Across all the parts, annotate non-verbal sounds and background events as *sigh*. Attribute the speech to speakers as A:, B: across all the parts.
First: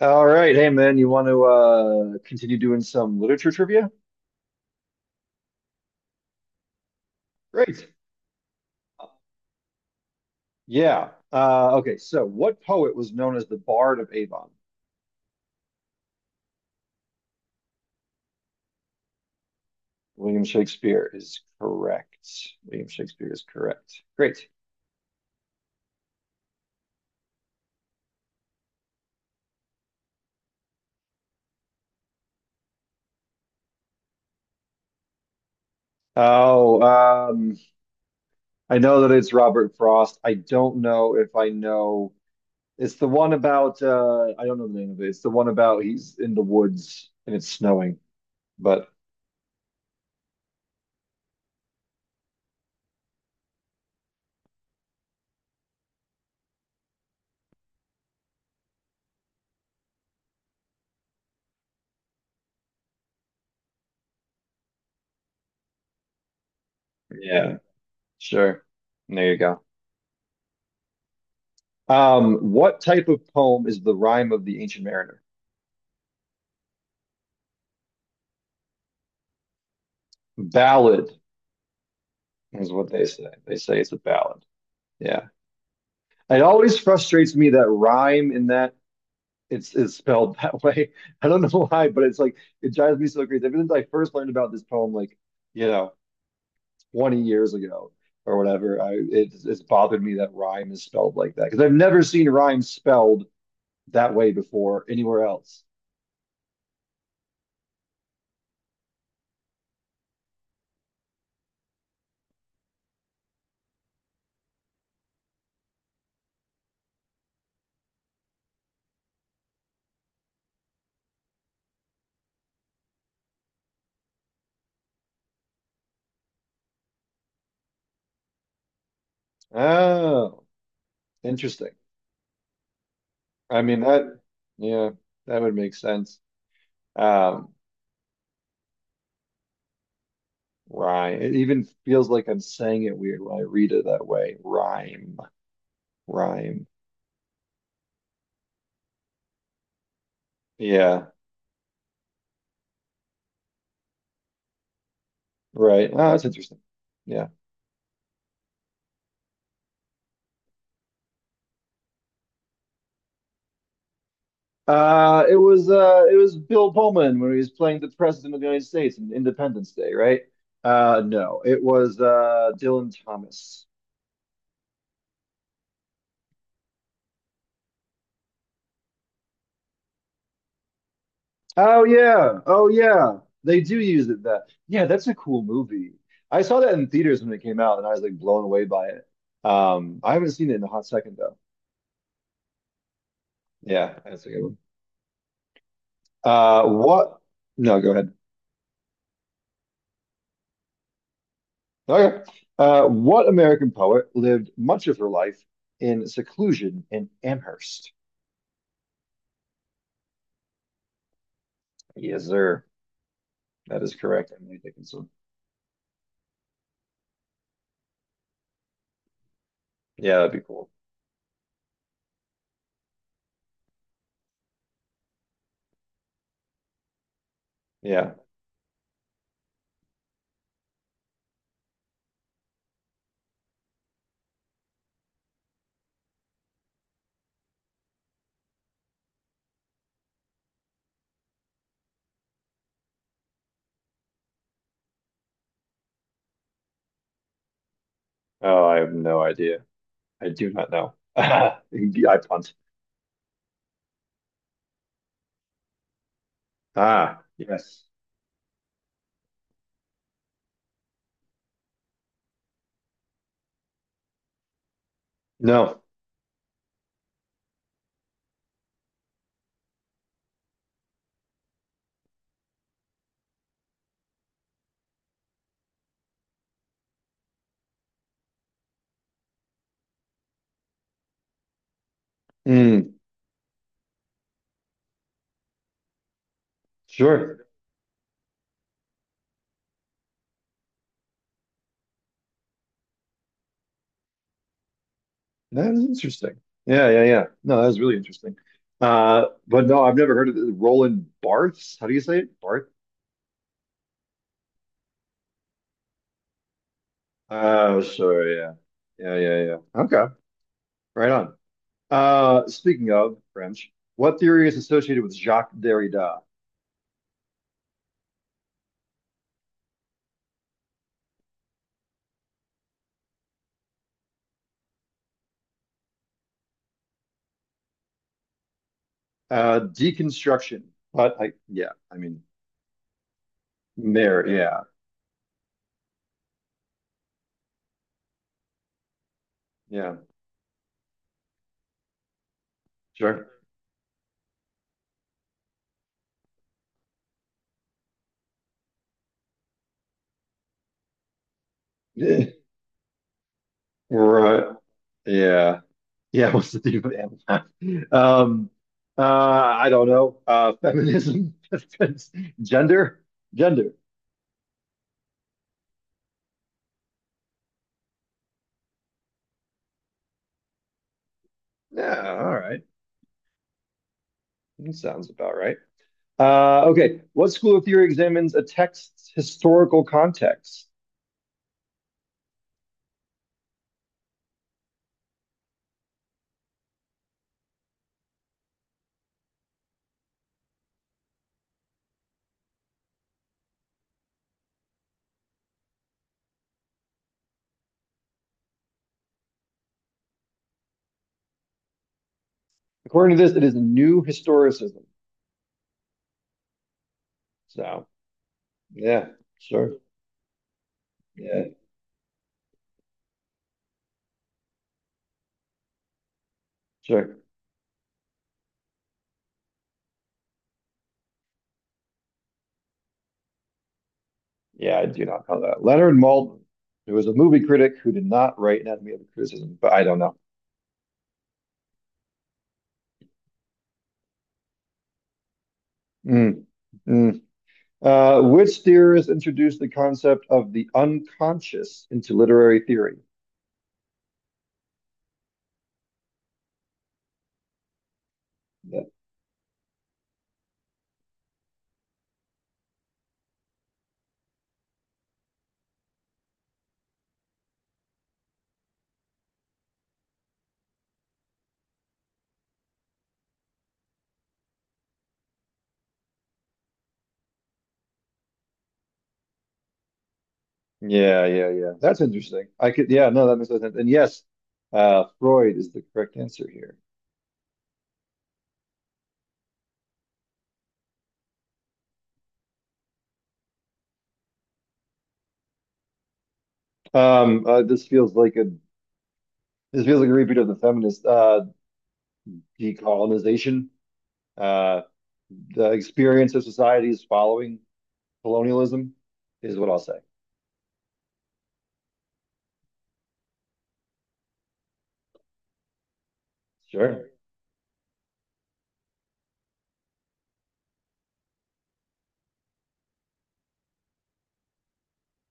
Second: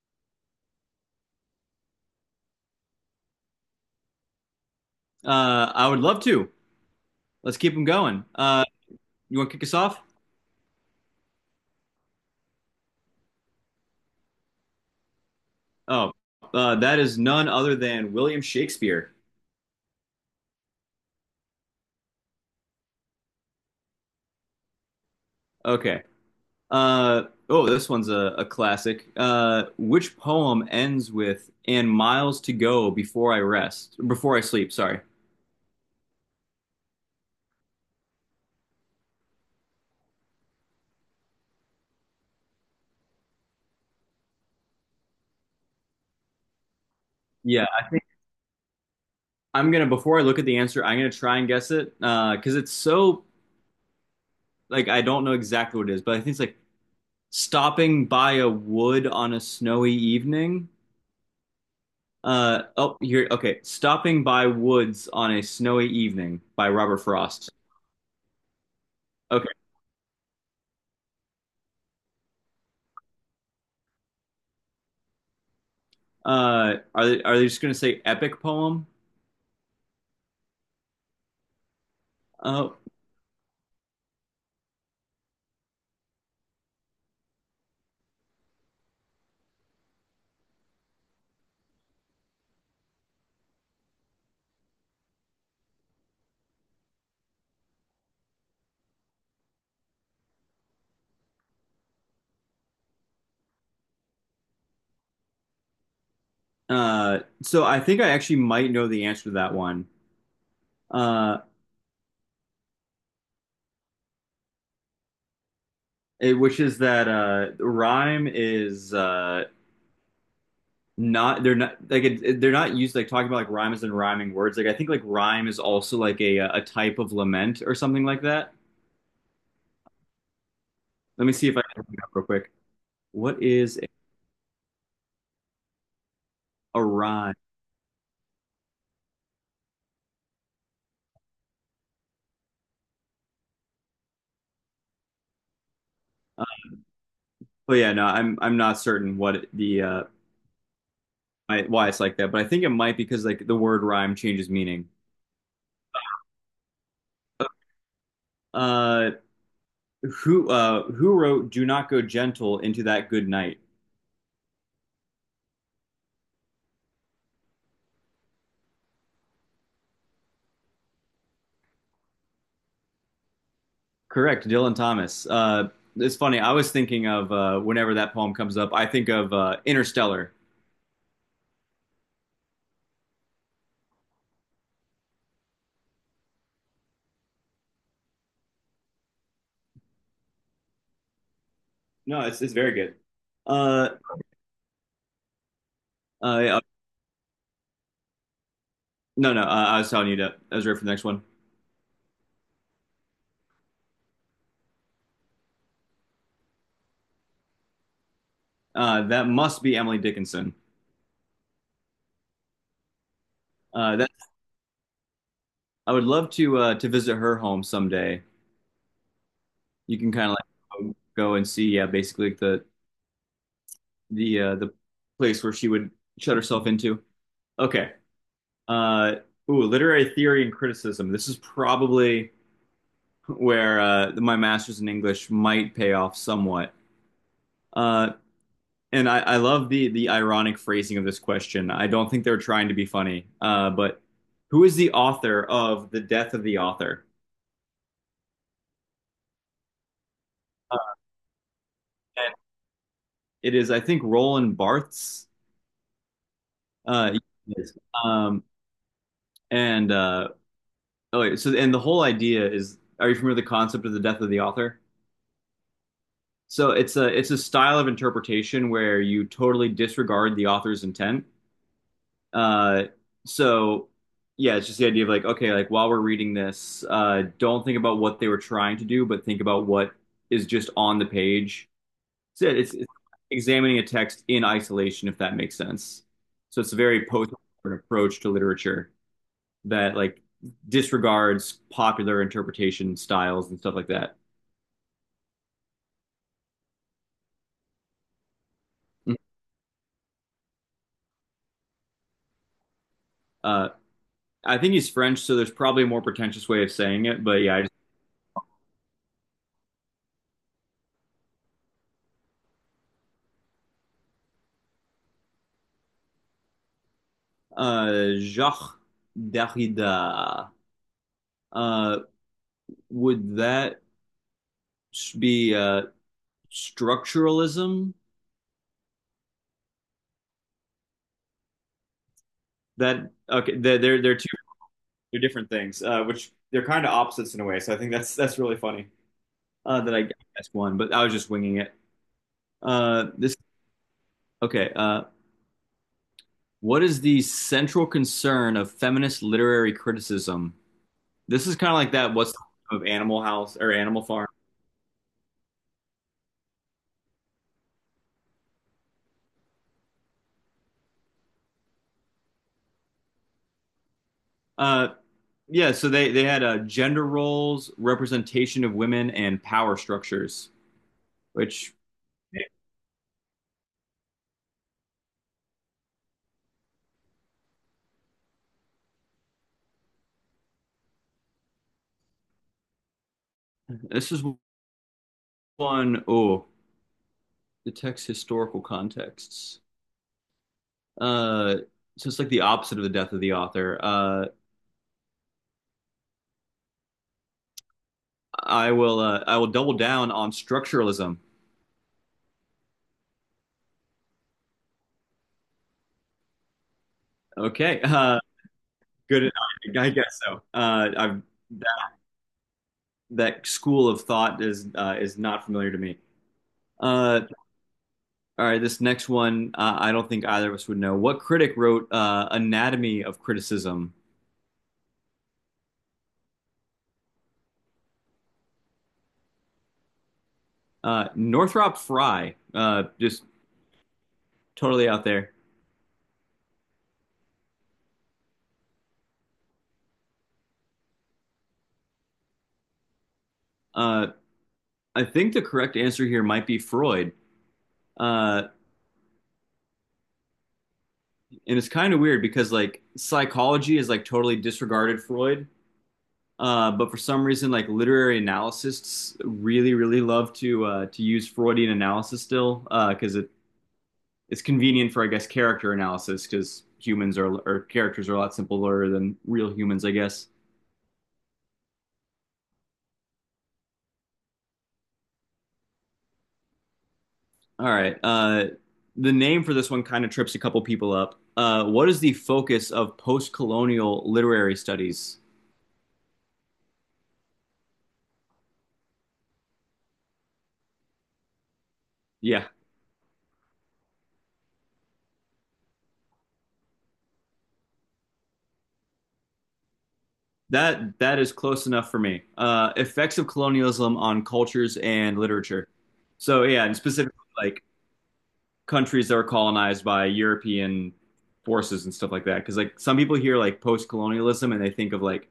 A: All right. Hey, man, you want to continue doing some literature trivia?
B: I would love to. Let's keep them
A: Great.
B: going. You want to kick us off?
A: Yeah. What poet was known as the Bard of Avon?
B: Oh, that is none other than William Shakespeare.
A: William Shakespeare is correct. William Shakespeare is correct. Great.
B: Okay. Oh, this one's a classic. Which poem ends with "and miles to go before I rest, before I sleep"? Sorry.
A: Oh, um, I know that it's Robert Frost. I don't know if I know. It's the one about, I don't know the name of it. It's the one about he's in the woods and it's
B: Yeah, I
A: snowing.
B: think
A: But
B: I'm gonna. Before I look at the answer, I'm gonna try and guess it, because it's so like I don't know exactly what it is, but I think it's like stopping by a wood on a snowy evening. Oh, here. Okay. Stopping by Woods on a Snowy Evening by Robert Frost.
A: yeah, sure. There you
B: Okay.
A: go. What type of poem is the rhyme of the Ancient Mariner?
B: Are they just going to say epic poem?
A: Ballad is
B: Oh,
A: what they say. They say it's a ballad. Yeah. It always frustrates me that rhyme in that it's is spelled *laughs* that way. I don't know why, but it's like it drives me so crazy. Ever since I first learned about this poem, you know, 20 years ago or whatever, it's bothered me that rhyme is spelled like that because I've never seen rhyme spelled that way before anywhere else.
B: so I think I actually might know the answer to that one. Uh, it, which is that rhyme is not they're not like it, they're not used like talking about like rhymes and rhyming words. Like I think like rhyme is also like a type of lament or something like that.
A: Oh,
B: Let me see if I
A: interesting.
B: can look it up real quick. What
A: I mean
B: is
A: that, yeah, that would make sense.
B: a rhyme?
A: Um, rhyme. It even feels like I'm saying it weird when I read it that way. Rhyme, rhyme.
B: Well, yeah, no, I'm not certain
A: Yeah,
B: why it's like that, but I think it might because like the word rhyme changes meaning.
A: right. Oh, that's interesting. Yeah.
B: Uh, who wrote "Do not go gentle into that good night"?
A: It was Bill Pullman when he was playing the President of the United States in Independence Day, right? No, it was Dylan Thomas.
B: Correct, Dylan Thomas. It's funny. I was thinking of whenever that poem comes up, I think of Interstellar.
A: Oh yeah. Oh yeah. They do use it that. Yeah, that's a cool movie. I saw that in theaters when it came out and I was like blown away by it. I haven't seen it in a hot second though.
B: No, it's very good. Uh,
A: Yeah, that's a good one.
B: yeah,
A: What? No, go ahead.
B: no, no, I was telling you that. I was ready for the next one.
A: Okay. What American poet lived much of her life in seclusion in Amherst?
B: That must be Emily Dickinson.
A: Yes, sir. That is
B: That
A: correct. Emily Dickinson.
B: I would love to visit her home someday. You can
A: Yeah,
B: kind
A: that'd
B: of
A: be cool.
B: like go and see, yeah, basically like the place where she would shut herself into. Okay.
A: Yeah.
B: Uh, Ooh, literary theory and criticism. This is probably where my master's in English might pay off somewhat. Uh, and I love the ironic phrasing of this question. I don't think they're trying to be funny, but who is the author of The Death of the Author?
A: Oh, I have no idea. I do not know. *laughs* I
B: And
A: punt.
B: it is, I think, Roland Barthes. Uh,
A: Ah,
B: yes.
A: yes.
B: um, and Oh, wait, so and the whole idea is, are you familiar with the concept of the death of the author?
A: No.
B: So it's a style of interpretation where you totally disregard the author's intent. Uh, so yeah, it's just the idea of like, okay, like while we're reading this, don't think about what they were trying to do, but think about what is just on the page. So yeah, it's
A: Mm,
B: examining a text in isolation, if that makes sense. So it's a very post
A: sure.
B: approach to literature. That like disregards popular interpretation styles and stuff like that.
A: That is interesting. Yeah. No, that is really interesting.
B: Mhm.
A: But no, I've never heard of it. Roland Barthes. How do you say it? Barth?
B: Uh, I think he's French, so there's probably a more pretentious way of saying it, but yeah, I just,
A: Oh, sure. Yeah. Yeah. Okay. Right on. Speaking of French, what theory is associated with Jacques Derrida?
B: Jacques Derrida. Uh, would that be structuralism?
A: Deconstruction. But I, yeah, I mean,
B: That okay? They're
A: there.
B: two
A: Yeah.
B: they're different things, which they're kind of opposites in a way. So I think that's really funny,
A: Yeah.
B: that I guessed one, but I was just winging it.
A: Sure.
B: This Okay? What is the central concern of feminist literary criticism? This is kind of like that. What's
A: *laughs*
B: of Animal House or Animal Farm?
A: Right. Yeah. Yeah, what's the deal with Amazon? I don't know. Feminism, *laughs* gender, gender.
B: Uh, yeah. So they had gender roles, representation of women, and power structures. Which
A: Yeah, all right. That sounds about right. Okay. What school of theory examines a text's historical context?
B: this is one. Oh, the text historical contexts. Uh, so it's like the opposite of the death of the author. I will double down on structuralism.
A: According to this, it is new historicism.
B: Okay.
A: So,
B: *laughs*
A: yeah,
B: Good.
A: sure.
B: I guess so. I've
A: Yeah,
B: That school of thought is not familiar to me.
A: sure.
B: Uh, all right, this next one, I don't think either of us would know. What critic wrote, Anatomy of Criticism?
A: Yeah, I do not know that. Leonard Maltin, who was a movie critic who did not write Anatomy of a Criticism, but I don't know.
B: Northrop Frye, just totally out there.
A: Mm, mm. Which theorist introduced the concept of the unconscious into literary theory?
B: Uh, I think the correct answer here might be Freud. Uh,
A: Yeah,
B: and it's kind of weird because like psychology is like totally disregarded Freud. But for some reason, like literary analysts really, really love to use Freudian analysis still because it's convenient for I guess character analysis because humans are or characters are a lot simpler than real humans, I guess.
A: yeah. That's interesting. No, that makes sense. And yes, Freud is the correct answer here.
B: All right. The name for this one kind of trips a couple people up. What is the focus of post-colonial literary studies?
A: Um, uh, this feels like a this feels like a repeat of the feminist
B: Yeah,
A: decolonization. Uh, the experience of societies following colonialism is what I'll say.
B: that is close enough for me. Effects of colonialism on cultures and literature. So yeah, and
A: Sure.
B: specifically like countries that were colonized by European forces and stuff like that. Because like some people hear like post-colonialism and they think of like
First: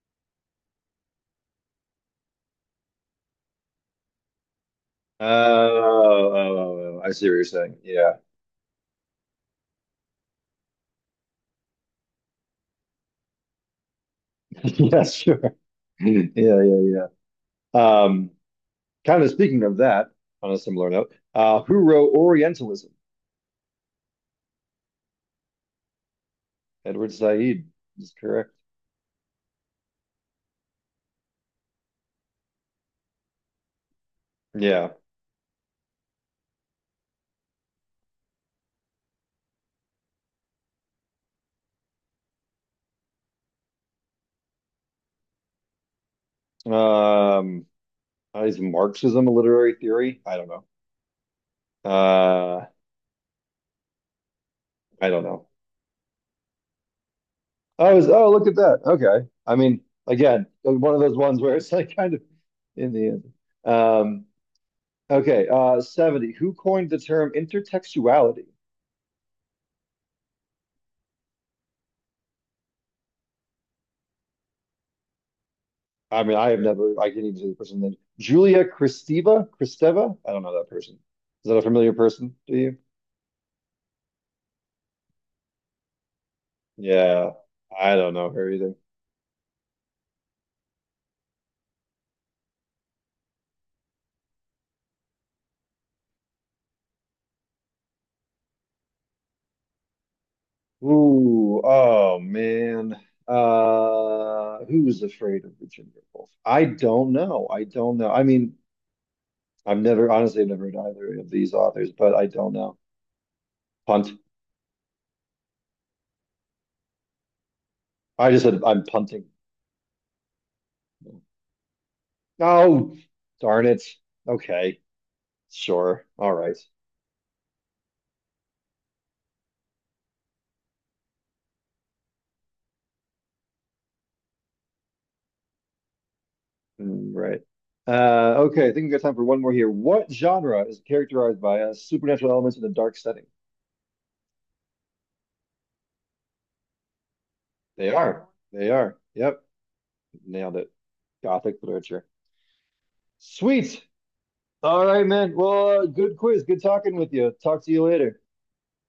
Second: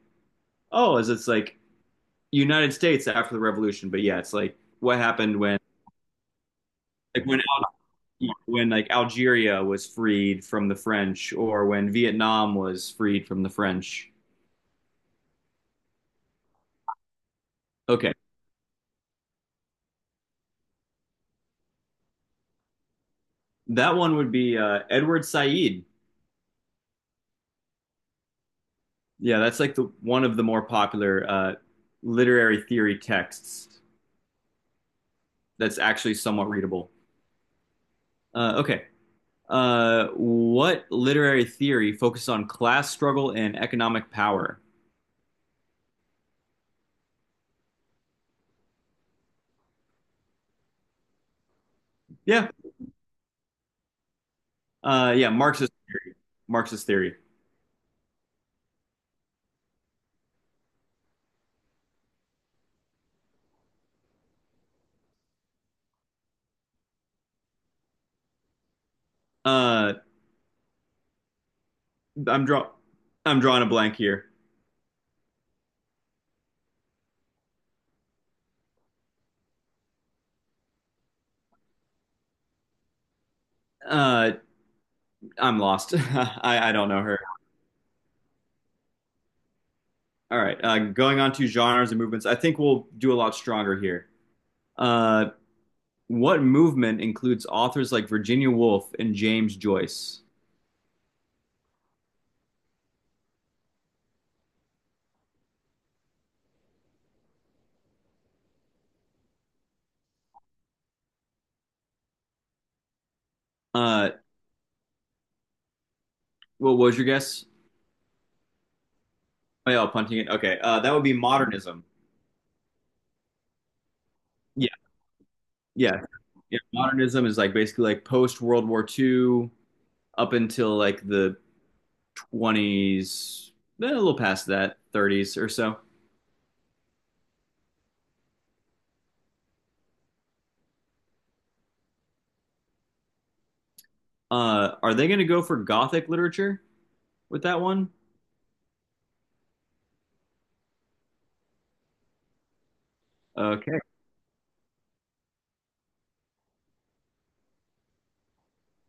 B: oh, is it's like United States after the revolution, but yeah, it's like what happened when
A: Oh, I
B: like
A: see what
B: when
A: you're saying. Yeah.
B: Al- when like Algeria was freed from the French or when Vietnam was freed from the French.
A: *laughs* Yeah, sure. *laughs* Yeah, yeah, yeah.
B: Okay.
A: Um, Kind of speaking of that, on a similar note, who wrote Orientalism?
B: That one would be, Edward Said.
A: Edward Said is correct.
B: Yeah, that's like the one of the more popular, literary theory texts
A: Yeah.
B: that's actually somewhat readable. Okay. What literary theory focuses on class struggle and economic power?
A: Um, is Marxism a literary theory? I don't know.
B: Yeah.
A: Uh, I don't
B: Yeah,
A: know.
B: Marxist theory.
A: Oh, look at that. Okay. I mean, again, one of those ones where it's like kind of in the end. Um, okay. 70. Who coined the term intertextuality?
B: Uh, I'm draw I'm drawing a blank here.
A: I mean, I have never, I can't even say the person's name. Julia Kristeva? Kristeva? I don't know that person. Is that a familiar person to you?
B: Uh, I'm lost. *laughs* I don't know her.
A: Yeah, I don't know her either.
B: All right. Going on to genres and movements, I think we'll do a lot stronger here. Uh, what movement includes authors like Virginia Woolf and James Joyce?
A: Ooh, oh man. Who's afraid of Virginia Woolf? I don't know. I don't know. I've never read either of these authors, but I don't know.
B: Uh,
A: Punt.
B: what was your guess?
A: I just said I'm punting.
B: Oh, yeah, punting it. Okay. That would be modernism.
A: Oh, darn it.
B: Yeah,
A: Okay.
B: yeah,
A: Sure. All right.
B: yeah. Modernism is like basically like post World War II up until like the 20s, then a little past that, 30s or so.
A: Mm, right. Okay, I think we've got time for one more here. What genre is characterized by supernatural elements in a dark setting?
B: Are they going to go for Gothic literature with that
A: They
B: one?
A: are. They are. Yep. Nailed it. Gothic literature.
B: Okay.
A: Sweet. All right, man. Well, good quiz. Good talking with you. Talk to you later.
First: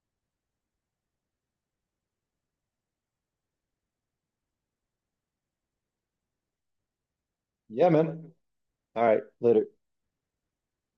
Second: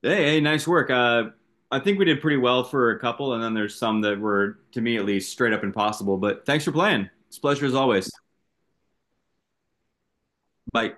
B: Hey, hey, nice work. I think we did pretty well for a couple, and then there's some that were, to me at least, straight up impossible. But thanks for playing. It's a pleasure as
A: Yeah,
B: always.
A: man. All right. Later.
B: Bye.